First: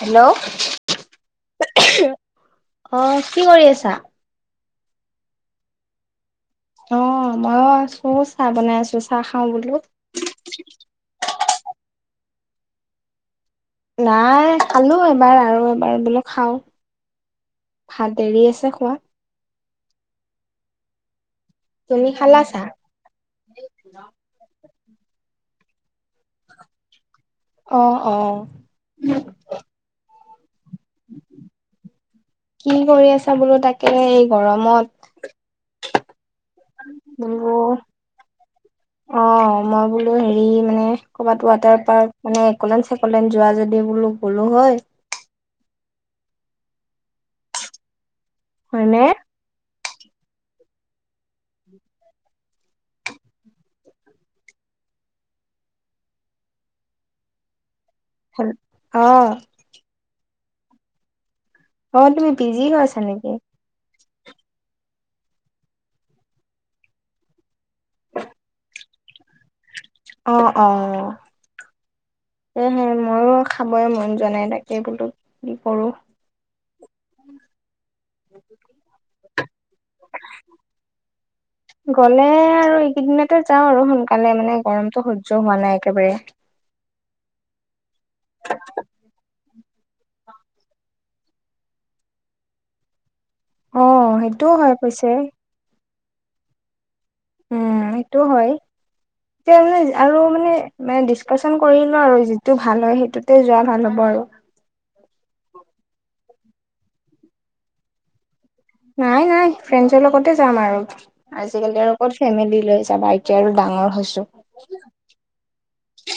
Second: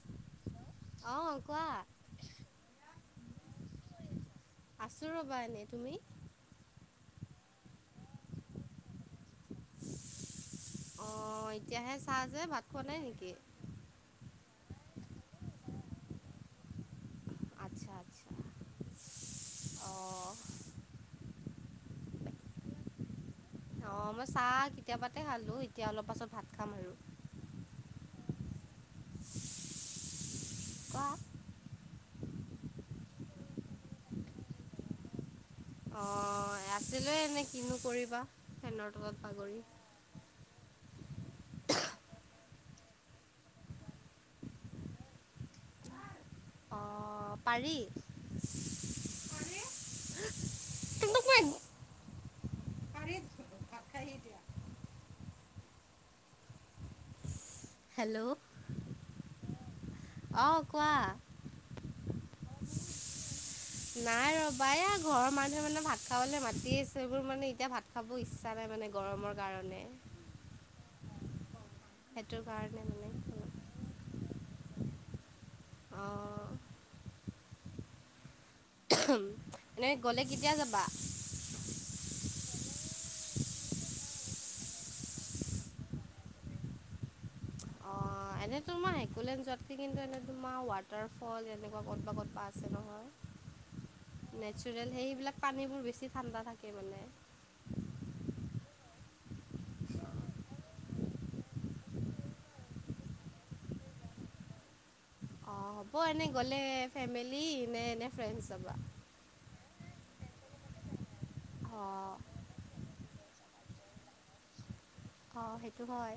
Hello. অ অঁ কোৱা কি কৰি আছা? আছু ৰ'বা এনে। তুমি? ময়ো আছো চাহ বনাই আছো চাহ খাও বোলো। বনাই নেকি? নাই খালো এবাৰ আৰু এবাৰ বোলো খাওঁ। আচ্ছা ভাত আচ্ছা দেৰি আছে খোৱা। অঁ তুমি খালা ছাহ? অ মই ছাহ কেতিয়াবাতে খালো, এতিয়া অলপ পাছত ভাত খাম আৰু। অ অ। [unintelligible] কি কৰি আছা বোলো তাকে এই গৰমত? অ আছিলো এনে বোলো কিনো কৰিবা। ফেনৰ তলত অ বাগৰি মই বোলো হেৰি মানে কৰ'বাত ৱাটাৰ পাৰ্ক মানে এক'লেণ্ড [unintelligible] যোৱা যদি বোলো গলো হয়। অ, পাৰি। হয়নে? পাৰি দিছিলো ভাত খাহি দিয়া। হ, আহ। আহ, কোৱা। অ, তুমি বিজি হৈ আছা নেকি? নাই ৰবা এ, ঘৰৰ মানুহে মানে ভাত খাবলৈ মাতি আছে, এইবোৰ মানে এতিয়া ভাত খাব ইচ্ছা নাই মানে গৰমৰ। কাৰণে অ', অ'। সেইটো কাৰণে সেহে ময়ো মানে খাবই মন জৱানাই তাকেই বোলো কি কৰো। অঁ এনে গ'লে কেতিয়া যাবা? সেইদিনাখন যাওঁ আৰু সোনকালে মানে গৰমটো সহ্য হোৱা নাই একেবাৰে। [inaudible] অঁ এনে তোমাৰ হেকুলন যোৱাত কিন্তু এনে তোমাৰ ৱাটাৰ ফল এনেকুৱা ক'তবা ক'তবা আছে অ', নহয়। সেইটোও হয় নেচাৰেল পিছে সেইবিলাক পানীবোৰ বেছি ঠাণ্ডা থাকে মানে। উম, এইটো হয়। তেতিয়া মানে আৰু মানে ম ডিচ্কাচন কৰিলো আৰু যিটো ভাল হয় সেইটোতে যোৱা ভাল হ'ব। [unintelligible] অ, হ'ব এনে গ'লে ফেমিলি নে এনে ফ্ৰেণ্ডছ যাব? নাই, নাই ফ্ৰেণ্ডছৰ লগতে যাম আৰু। আজিকালি আৰু অঁ ক'ত ফেমিলি লৈ যাবা এতিয়া আৰু ডাঙৰ হৈছো। অ, সেইটো হয়।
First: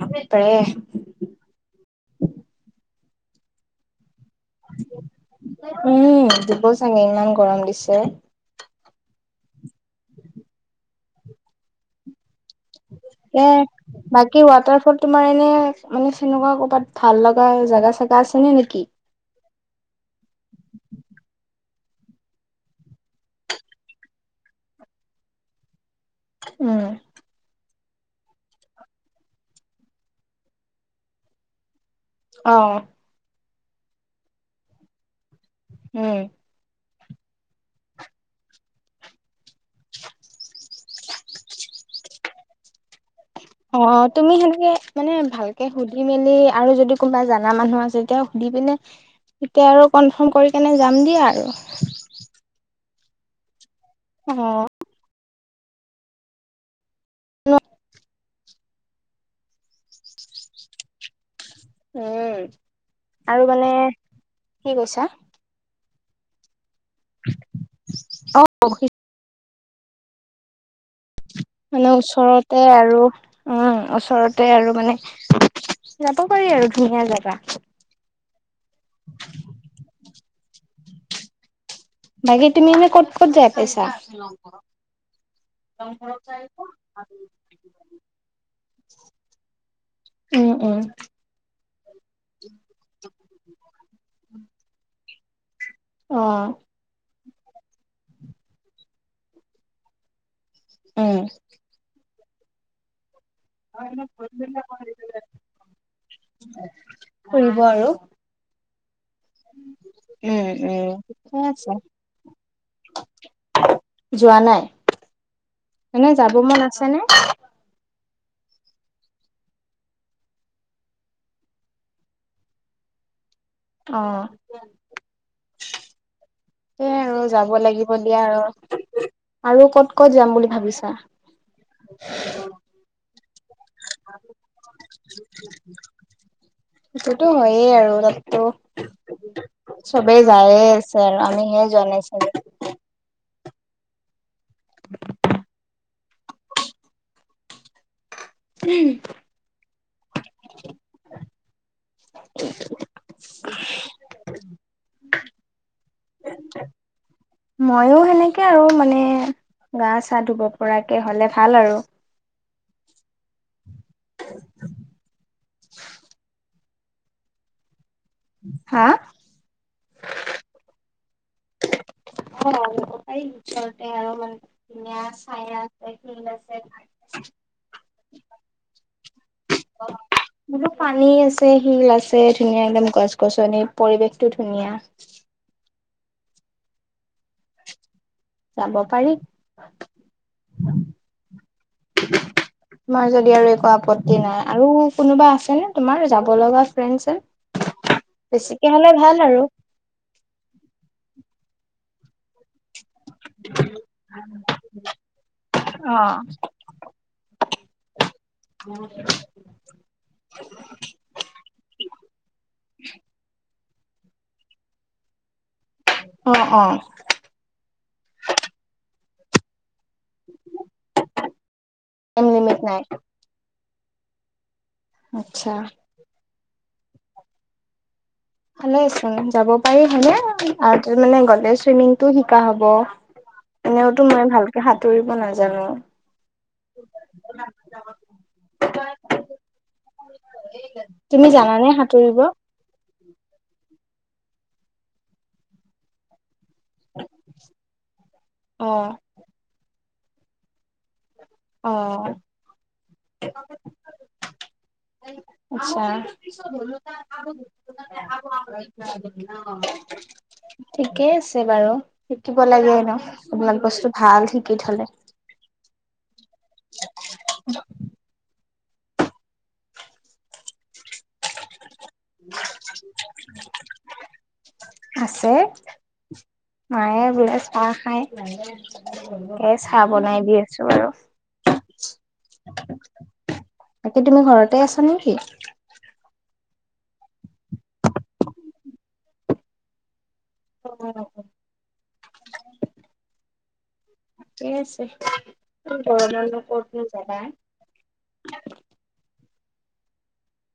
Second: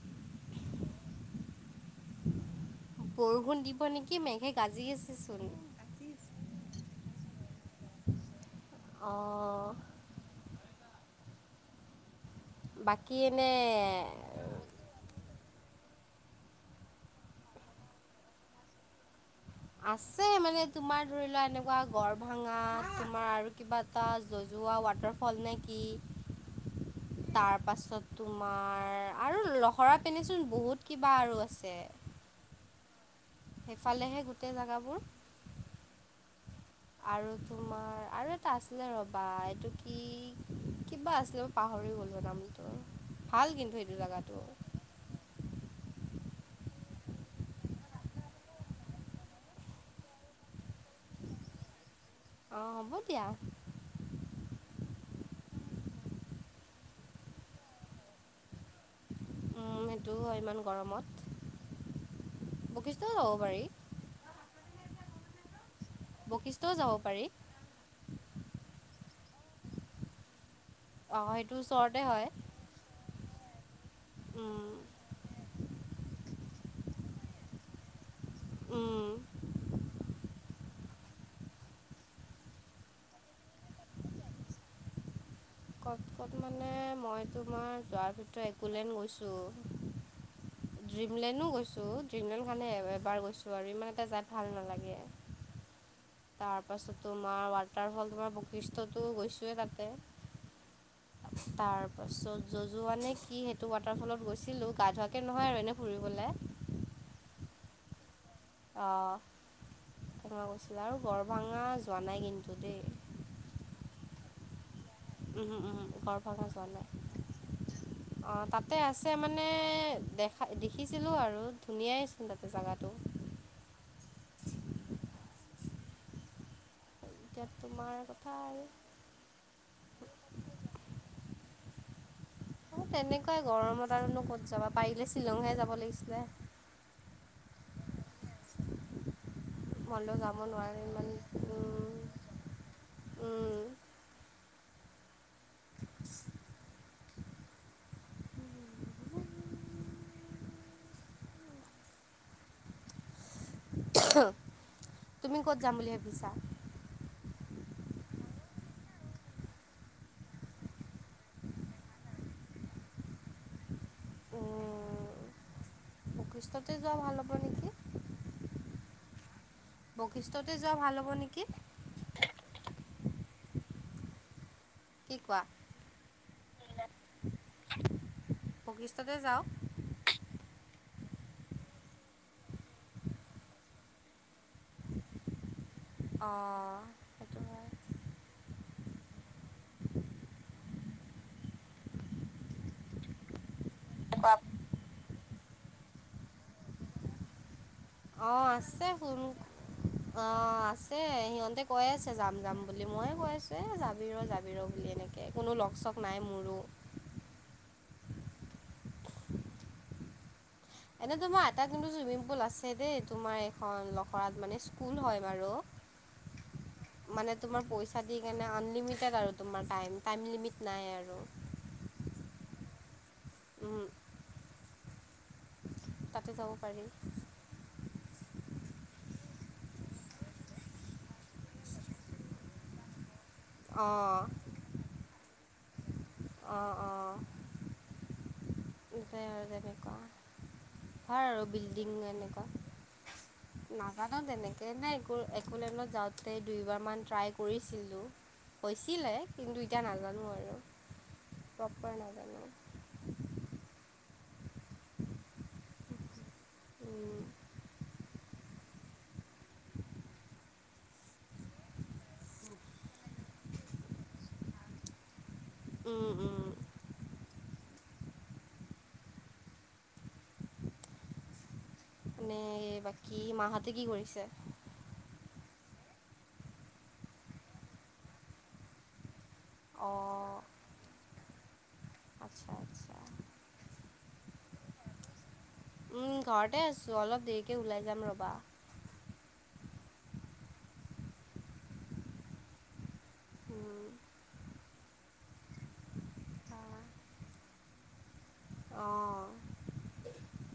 আ, প উম। বৰষুণ দিব নেকি। মেঘে গাজি আছেচোন উম, দিব চাগে। ইমান গৰম দিছে। অ'। বাকী এ, এনে বাকী ৱাটাৰ ফল তোমাৰ এনে মানে চেনেকুৱা কৰ'বাত ভাল লগা জোগা, চোগা আছে নে, নেকি। আছে মানে তোমাৰ ধৰি লোৱা এনেকুৱা গড় ভাঙা তোমাৰ আৰু কিবা এটা জজ ৰোৱা, ৱাটাৰফল নে কি। উম। তাৰপাছত তোমাৰ আৰু লহৰা পিন্ধনেচোন বহুত কিবা আৰু আছে। অ'। সেইফালেহে গোটেই জোগাবোৰ উম। আৰু তোমাৰ আৰু এটা আছিলে ৰবা এইটো কি [inaudible] কিবা আছিলে ম পাহৰি গ'লো নামটো। ভাল কিন্তু অ, সেইটো তুমি জেগাটো সেনেকে মানে ভালকে সুধি মেলি আৰু যদি কোনোবা জানা মানুহ আছে এতিয়া সুধি পিনে এতিয়া আৰু কনফাৰ্ম কৰি কেনে যাম দিয়া আৰু। অ, হ'ব দিয়া। অ'। সেইটো হয় ইমান গৰমত। উম, বশিষ্ঠও যাব আৰু পাৰি মানে কি কৈছা। বশিষ্ঠও যাব পাৰি। অ অঁ সেইটো মানে ওচৰতে হয় ওচৰতে আৰু উম ওচৰতে আৰু মানে যাব পাৰি আৰু ধুনীয়া জোগা। বাকি তুমি মানে ক'ত, ক'ত যায় পইচা। ক'ত ক'ত মানে মই তোমাৰ যোৱাৰ ভিতৰত একোলেন্দ গৈছো। উম। উম ড্ৰিমলেণ্ডো গৈছো ড্ৰিমলেণ্ড খানহে এবাৰ গৈছো আৰু ইমান এটা যাই ভাল নালাগে। অ তাৰ পাছত তোমাৰ ৱাটাৰ ফল তোমাৰ বশিষ্টতো গৈছোয়েই তাতে। উম। তাৰপিছত যজুৱান নহয় আৰু এনেই ফুৰিবলৈ ফুৰিব আৰু [unintelligible] অ'। তেনেকুৱা উম কৈছিলে উম আৰু ঠিকে গড়ভাঙা আছে যোৱা নাই কিন্তু দেই। যোৱা নাই। উমহ উমহ মানে যাব গড়ভাঙা মন যোৱা আছে নাই। নে অ' তাতে আছে মানে দেখা দেখিছিলোঁ আৰু ধুনীয়াই আছিল তাতে জেগাটো। অ'। এয়া আৰু এতিয়া যাব লাগিব তোমাৰ দিয়া কথা আৰু। আৰু ক'ত ক'ত যাম বুলি ভাবিছা? [unintelligible] তেনেকুৱাই গৰমত আৰুনো ক'ত যাবা পাৰিলে শ্বিলংহে যাব লাগিছিলে। সেইটোতো হয়েই [unintelligible] মনলৈ চবেই যাব যায়ে নোৱাৰে আছে ইমান আৰু আমি হে যোৱা নাই চাগে। উম। [inaudible] তুমি ক'ত যাম বুলি ভাবিছা? ময়ো সেনেকে আৰু মানে গা চা ধুব পৰাকে হ'লে ভাল আৰু। উম। বশিষ্ঠতে যোৱা ভাল হ'ব নেকি? হা? বশিষ্ঠতে যোৱা ভাল হ'ব নেকি? অ' যাব পাৰি। ওচৰতে আৰু মানে ধুনীয়া কি কোৱা চায়া আছে, শিল আছে। বশিষ্ঠতে যাওঁ। বোলো পানী আছে, শিল আছে, ধুনীয়া একদম গছ-গছনি, পৰিৱেশটো ধুনীয়া। [inaudible] অ'। সেইটো হয়। যাব পাৰি। তোমাৰ যদি আৰু একো আপ পত্তি নাই, আৰু কোনোবা আছে নে, তোমাৰ যাব লগা ফ্ৰেণ্ড চেণ্ড? অ' বেছিকে আছে হ'লে ভাল ফোন। আৰু। অ' আছে। সিহঁতে কৈ আছে যাম যাম বুলি। বুলি ময়ে কৈ আছোঁ, এ যাবি ৰ' যাবি ৰ' বুলি এনেকে। কোনো লগ চগ অ নাই মোৰো। [unintelligible] এনে তোমাৰ, এটা কিন্তু চুইমিং পুল আছে দেই। তোমাৰ লখৰাত মানে, স্কুল হয় বাৰু। অ অ মানে তোমাৰ, পইচা দি কেনে, আনলিমিটেড আৰু তোমাৰ টাইম। টাইম লিমিট নাই আৰু। টাইম লিমিট নাই। উম আচ্ছা। তাতে যাব পাৰি ভালেই চুন। যাব পাৰি হয়নে, আৰু টো মানে গ'লে ছুইমিংটো শিকা হ'ব। এনেওটো অঁ মই ভালকে সাঁতুৰিব নাজানো। অঁ [inaudible] দিছে আৰু তেনেকুৱা। তুমি হয় আৰু জানানে বিল্ডিং সাঁতুৰিব এনেকুৱা। না ইমানো তেনেকে নাই একো, একুলেণ্ডত যাওঁতে তেই দুইবাৰমান ট্ৰাই কৰিছিলোঁ। অ হৈছিলে, কিন্তু এতিয়া নাজানো আৰু অ প্ৰপাৰ নাজানো। [inaudible] আচ্ছা। উম, ঠিকেই আছে বাৰু, শিকিব লাগে এনেও। এইবিলাক বস্তু ভাল শিকি থলে। [inaudible] উম, উম। [unintelligible] মানে বাকী মাহঁতে কি কৰিছে [inaudible] আছে। মায়ে বোলে চাহ খায়। এই চাহ বনাই দি অঁ আছোঁ আৰু। আচ্ছা আচ্ছা বাকী তুমি ঘৰতে আছা নেকি? উম, ঘৰতে আছোঁ, অলপ দেৰিকে ওলাই যাম ৰ'বা। ঠিকে আছে। এই গৰমতনো ক'তনো যাবা? অ'।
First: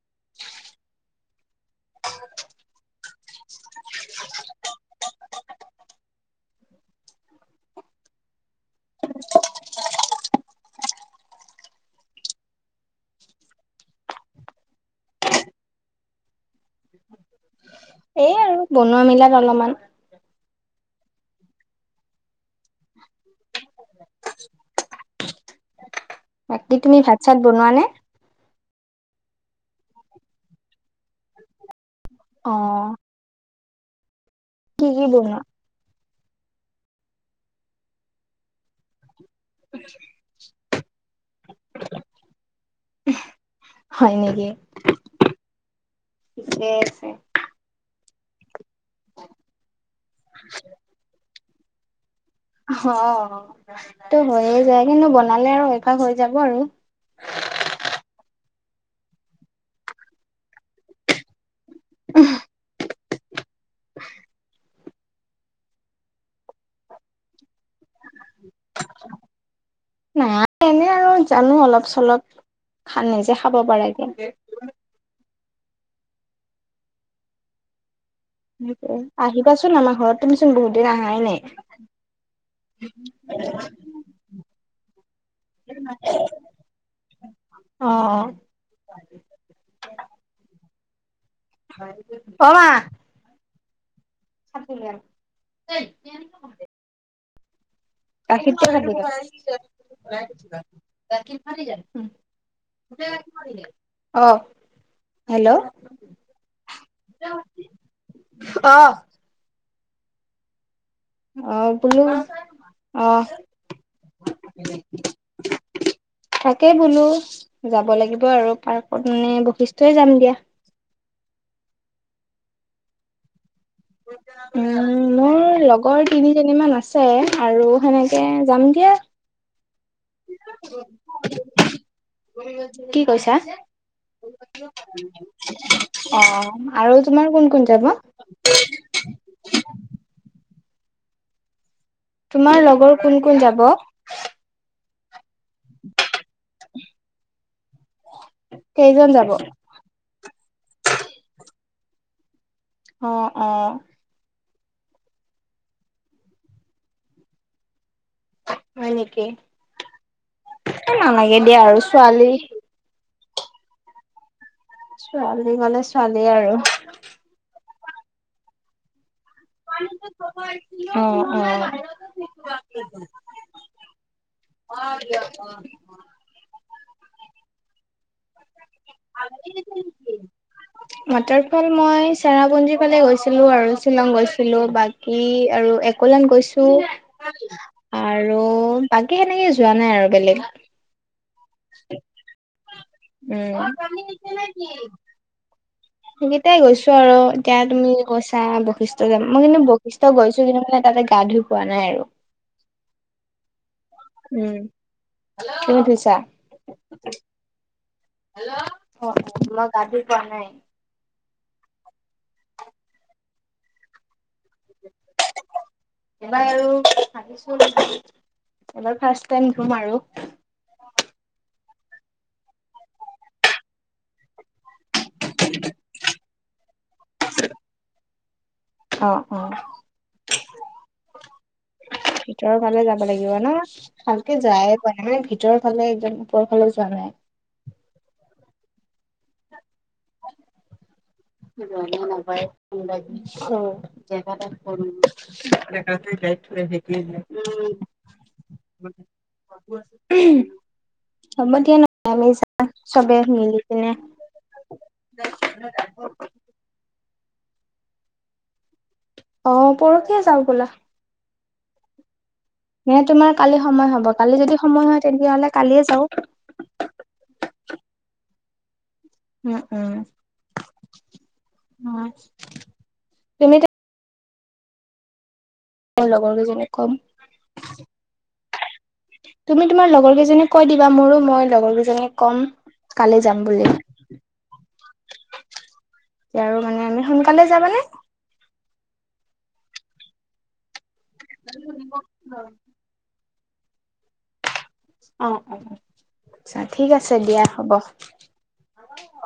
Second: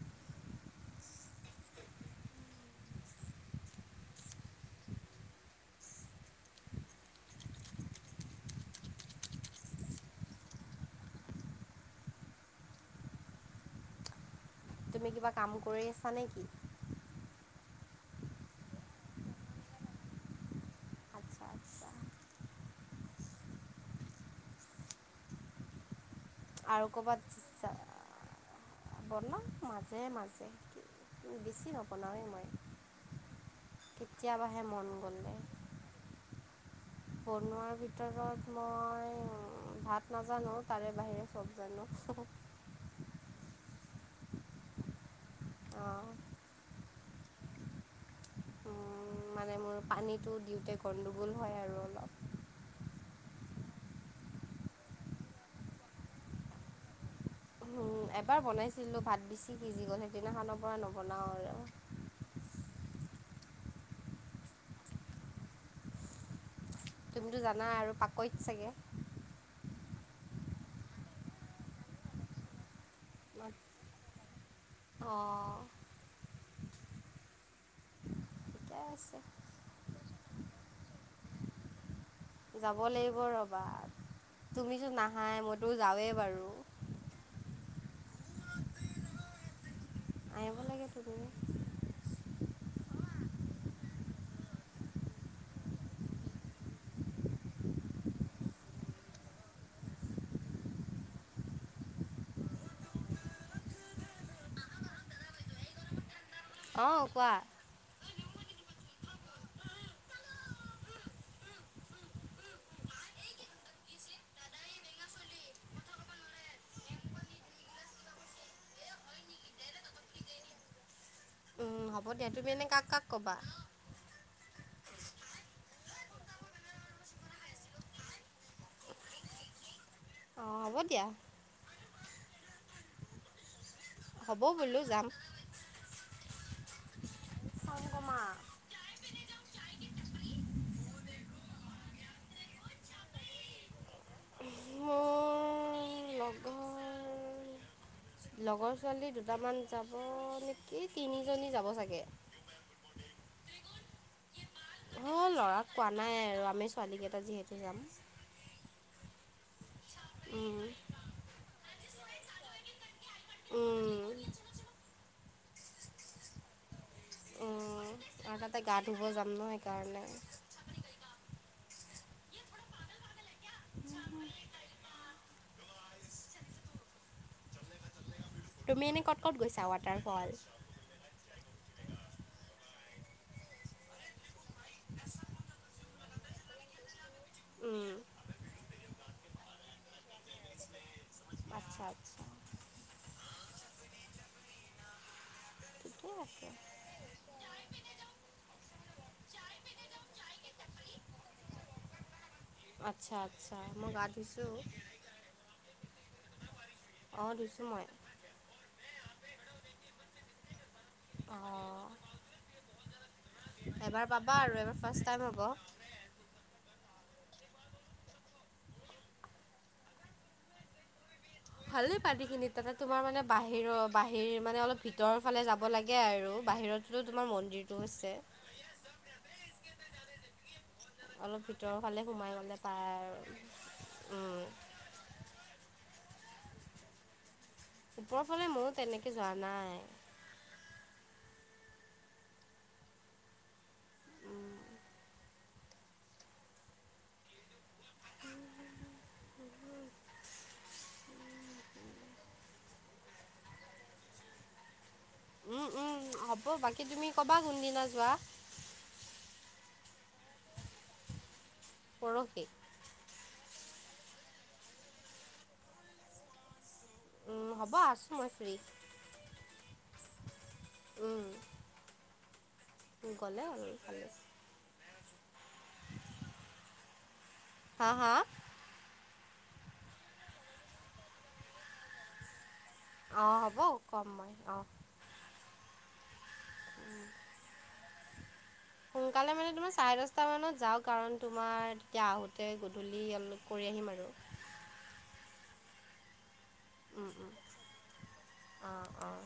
[inaudible] [inaudible] [inaudible] তুমি কিবা কাম কৰি আছা নেকি? এ, আৰু বনোৱা মিলাত অলপমান। আচ্ছা আচ্ছা [inaudible] বাকি আৰু তুমি ভাত ক'ৰবাত চাত বনোৱানে? যা- বনাওঁ মাজে মাজে, বেছি নবনাওঁ। অ'। কেতিয়াবাহে মন কি কি গ'লে। বনোৱা বনোৱাৰ ভিতৰত মই ভাত নাজানো তাৰে বাহিৰে চ'ব জানো। হয় নেকি, অঁ ঠিকেই আছে। উম' মানে মোৰ পানীতো দিওঁতে গণ্ডগোল হয় আৰু অলপ অ' তো হৈয়ে যায় কিন্তু বনালে আৰু অভ্যাস হৈ যাব আৰু। [inaudible] উম' এবাৰ বনাইছিলোঁ, ভাত বেছি সিজি গ'ল, সেইদিনাখৰ পৰা নবনাও আৰু। [unintelligible] [inaudible] তুমিতো জানা আৰু পাকৈত চাগে? নাই এনে আৰু জানো অলপ চলপ খা নিজে খাব পাৰাকে। অঁ ঠিকে আছে আহিবাচোন আমাৰ ঘৰত, তুমিচোন বহুত দিন আহাই নাই। যাব লাগিব ৰ'বা। তুমিতো নাহাই, মইতো যাওঁৱে বাৰু। অ', অ'। আহিব লাগিচি অ' মা। [unintelligible] [unintelligible] অ' হেল্ল'। অ' কোৱা। অ অ' বোলো অহ। [inaudible] তাকে বোলো যাব লাগিব আৰু পাৰ্কত মানে বৈশিষ্টই যাম দিয়া উম', হ'ব দিয়া, তুমি এনে কাক কাক কবা? উম', মই মোৰ লগৰ তিনিজনী মান আছে আৰু সেনেকে যাম দিয়া অ', হ'ব দিয়া। কি কৈছা? হ'ব বোলো যাম অ ', আৰু তোমাৰ কোন কোন যাব? সংগমা তোমাৰ লগৰ কোন কোন যাব? মোৰ লগৰ লগৰ কেইজন ছোৱালী যাব অ দুটামান যাব এই তিনিজনী যাব চাগে। অ', অ', অ', লৰাক কোৱা নাই আৰু আমি ছোৱালী কেইটা যিহেতু যাম। হয় নেকি উম এ নালাগে দিয়া আৰু ছোৱালী। উম', ছোৱালী গলে ছোৱালী আৰু উম', আৰু তাতে গা ধুব যাম ন সেইকাৰণে অ', অ', অ', দিয়া অ', অ', তুমি এনেই ক'ত ক'ত গৈছা ৱাটাৰফল মাটাৰ ফল মই চেৰাপুঞ্জী ফালে গৈছিলো আৰু শ্বিলং গৈছিলো বাকী আৰু একলান গৈছো উম আৰু বাকী সেনেকে যোৱা নাই আৰু বেলেগ। আতচ্ছা, আতচ্ছা। উম। ঠিকে আছে সেইকেইটাই গৈছো আৰু এতিয়া তুমি গৈছা বৈশিষ্ট মই কিন্তু বৈশিষ্ট গৈছো কিন্তু মানে তাতে গা ধুই পোৱা নাই আৰু আতচ্ছা, আতচ্ছা। উম, তুমি ধুইছা? অঁ ধুইছোঁ মই হেল্ল, অ মই গা ধুই পোৱা নাই অ, এবাৰ পাব বা আৰু এবাৰ ফ্ৰাষ্ট টাইম হ'ব। এবাৰ আৰু ভাবিছো এবাৰ ফ্ৰাষ্ট টাইম ধুম আৰু ভালে পানীখিনি তাতে তোমাৰ মানে বাহিৰৰ বাহিৰ মানে, অলপ ভিতৰৰ ফালে যাব লাগে। আৰু বাহিৰত য'ত তোমাৰ মন্দিৰটো আছে অ', অ', অলপ ভিতৰৰ ফালে সোমাই ভিতৰৰ গ'লে ফালে পায় যাব আৰু লাগিব ন। ভালকে উম, যায় পোৱা নাই। মানে ভিতৰ ফালে ওপৰ ফালে যোৱা নাই ওপৰৰ ফালে ময়ো তেনেকে যোৱা নাই? যোৱা নাই নাপায় [inaudible] হ'ব দিয়া নহলে আমি যাম চবে মিলি কিনে [inaudible] উম, উম, হ'ব বাকী তুমি ক'বা কোনদিনা যোৱা? অ', পৰখিয়ে যাও ব'লা পৰখি নে তোমাৰ কালি সময় হ'ব? কালি যদি সময় হয় তেতিয়া হ'লে কালিয়ে যাও। উম, হ'ব আছো মই ফ্ৰী উম, উম। উম, উম, গ'লে তুমি হ'ল ভালে। লগৰ কেইজনীক কম হা, হা? তুমি তোমাৰ লগৰ কেইজনীক কৈ দিবা মোৰো মই লগৰ কেইজনীক ক'ম কালি অ, যাম হ'ব। কম মই অ'। এ, আৰু মানে আমি সোনকালে যাবানে? সোনকালে মানে তুমাৰ চাৰে দশটা মানত যাওঁ। কাৰণ তোমাৰ তেতিয়া আহোতে গধূলি অলপ কৰি আহিম আৰু। অ', অ', আতচ্ছা ঠিক উম, আছে উম, দিয়া হ'ব। অ', অ'।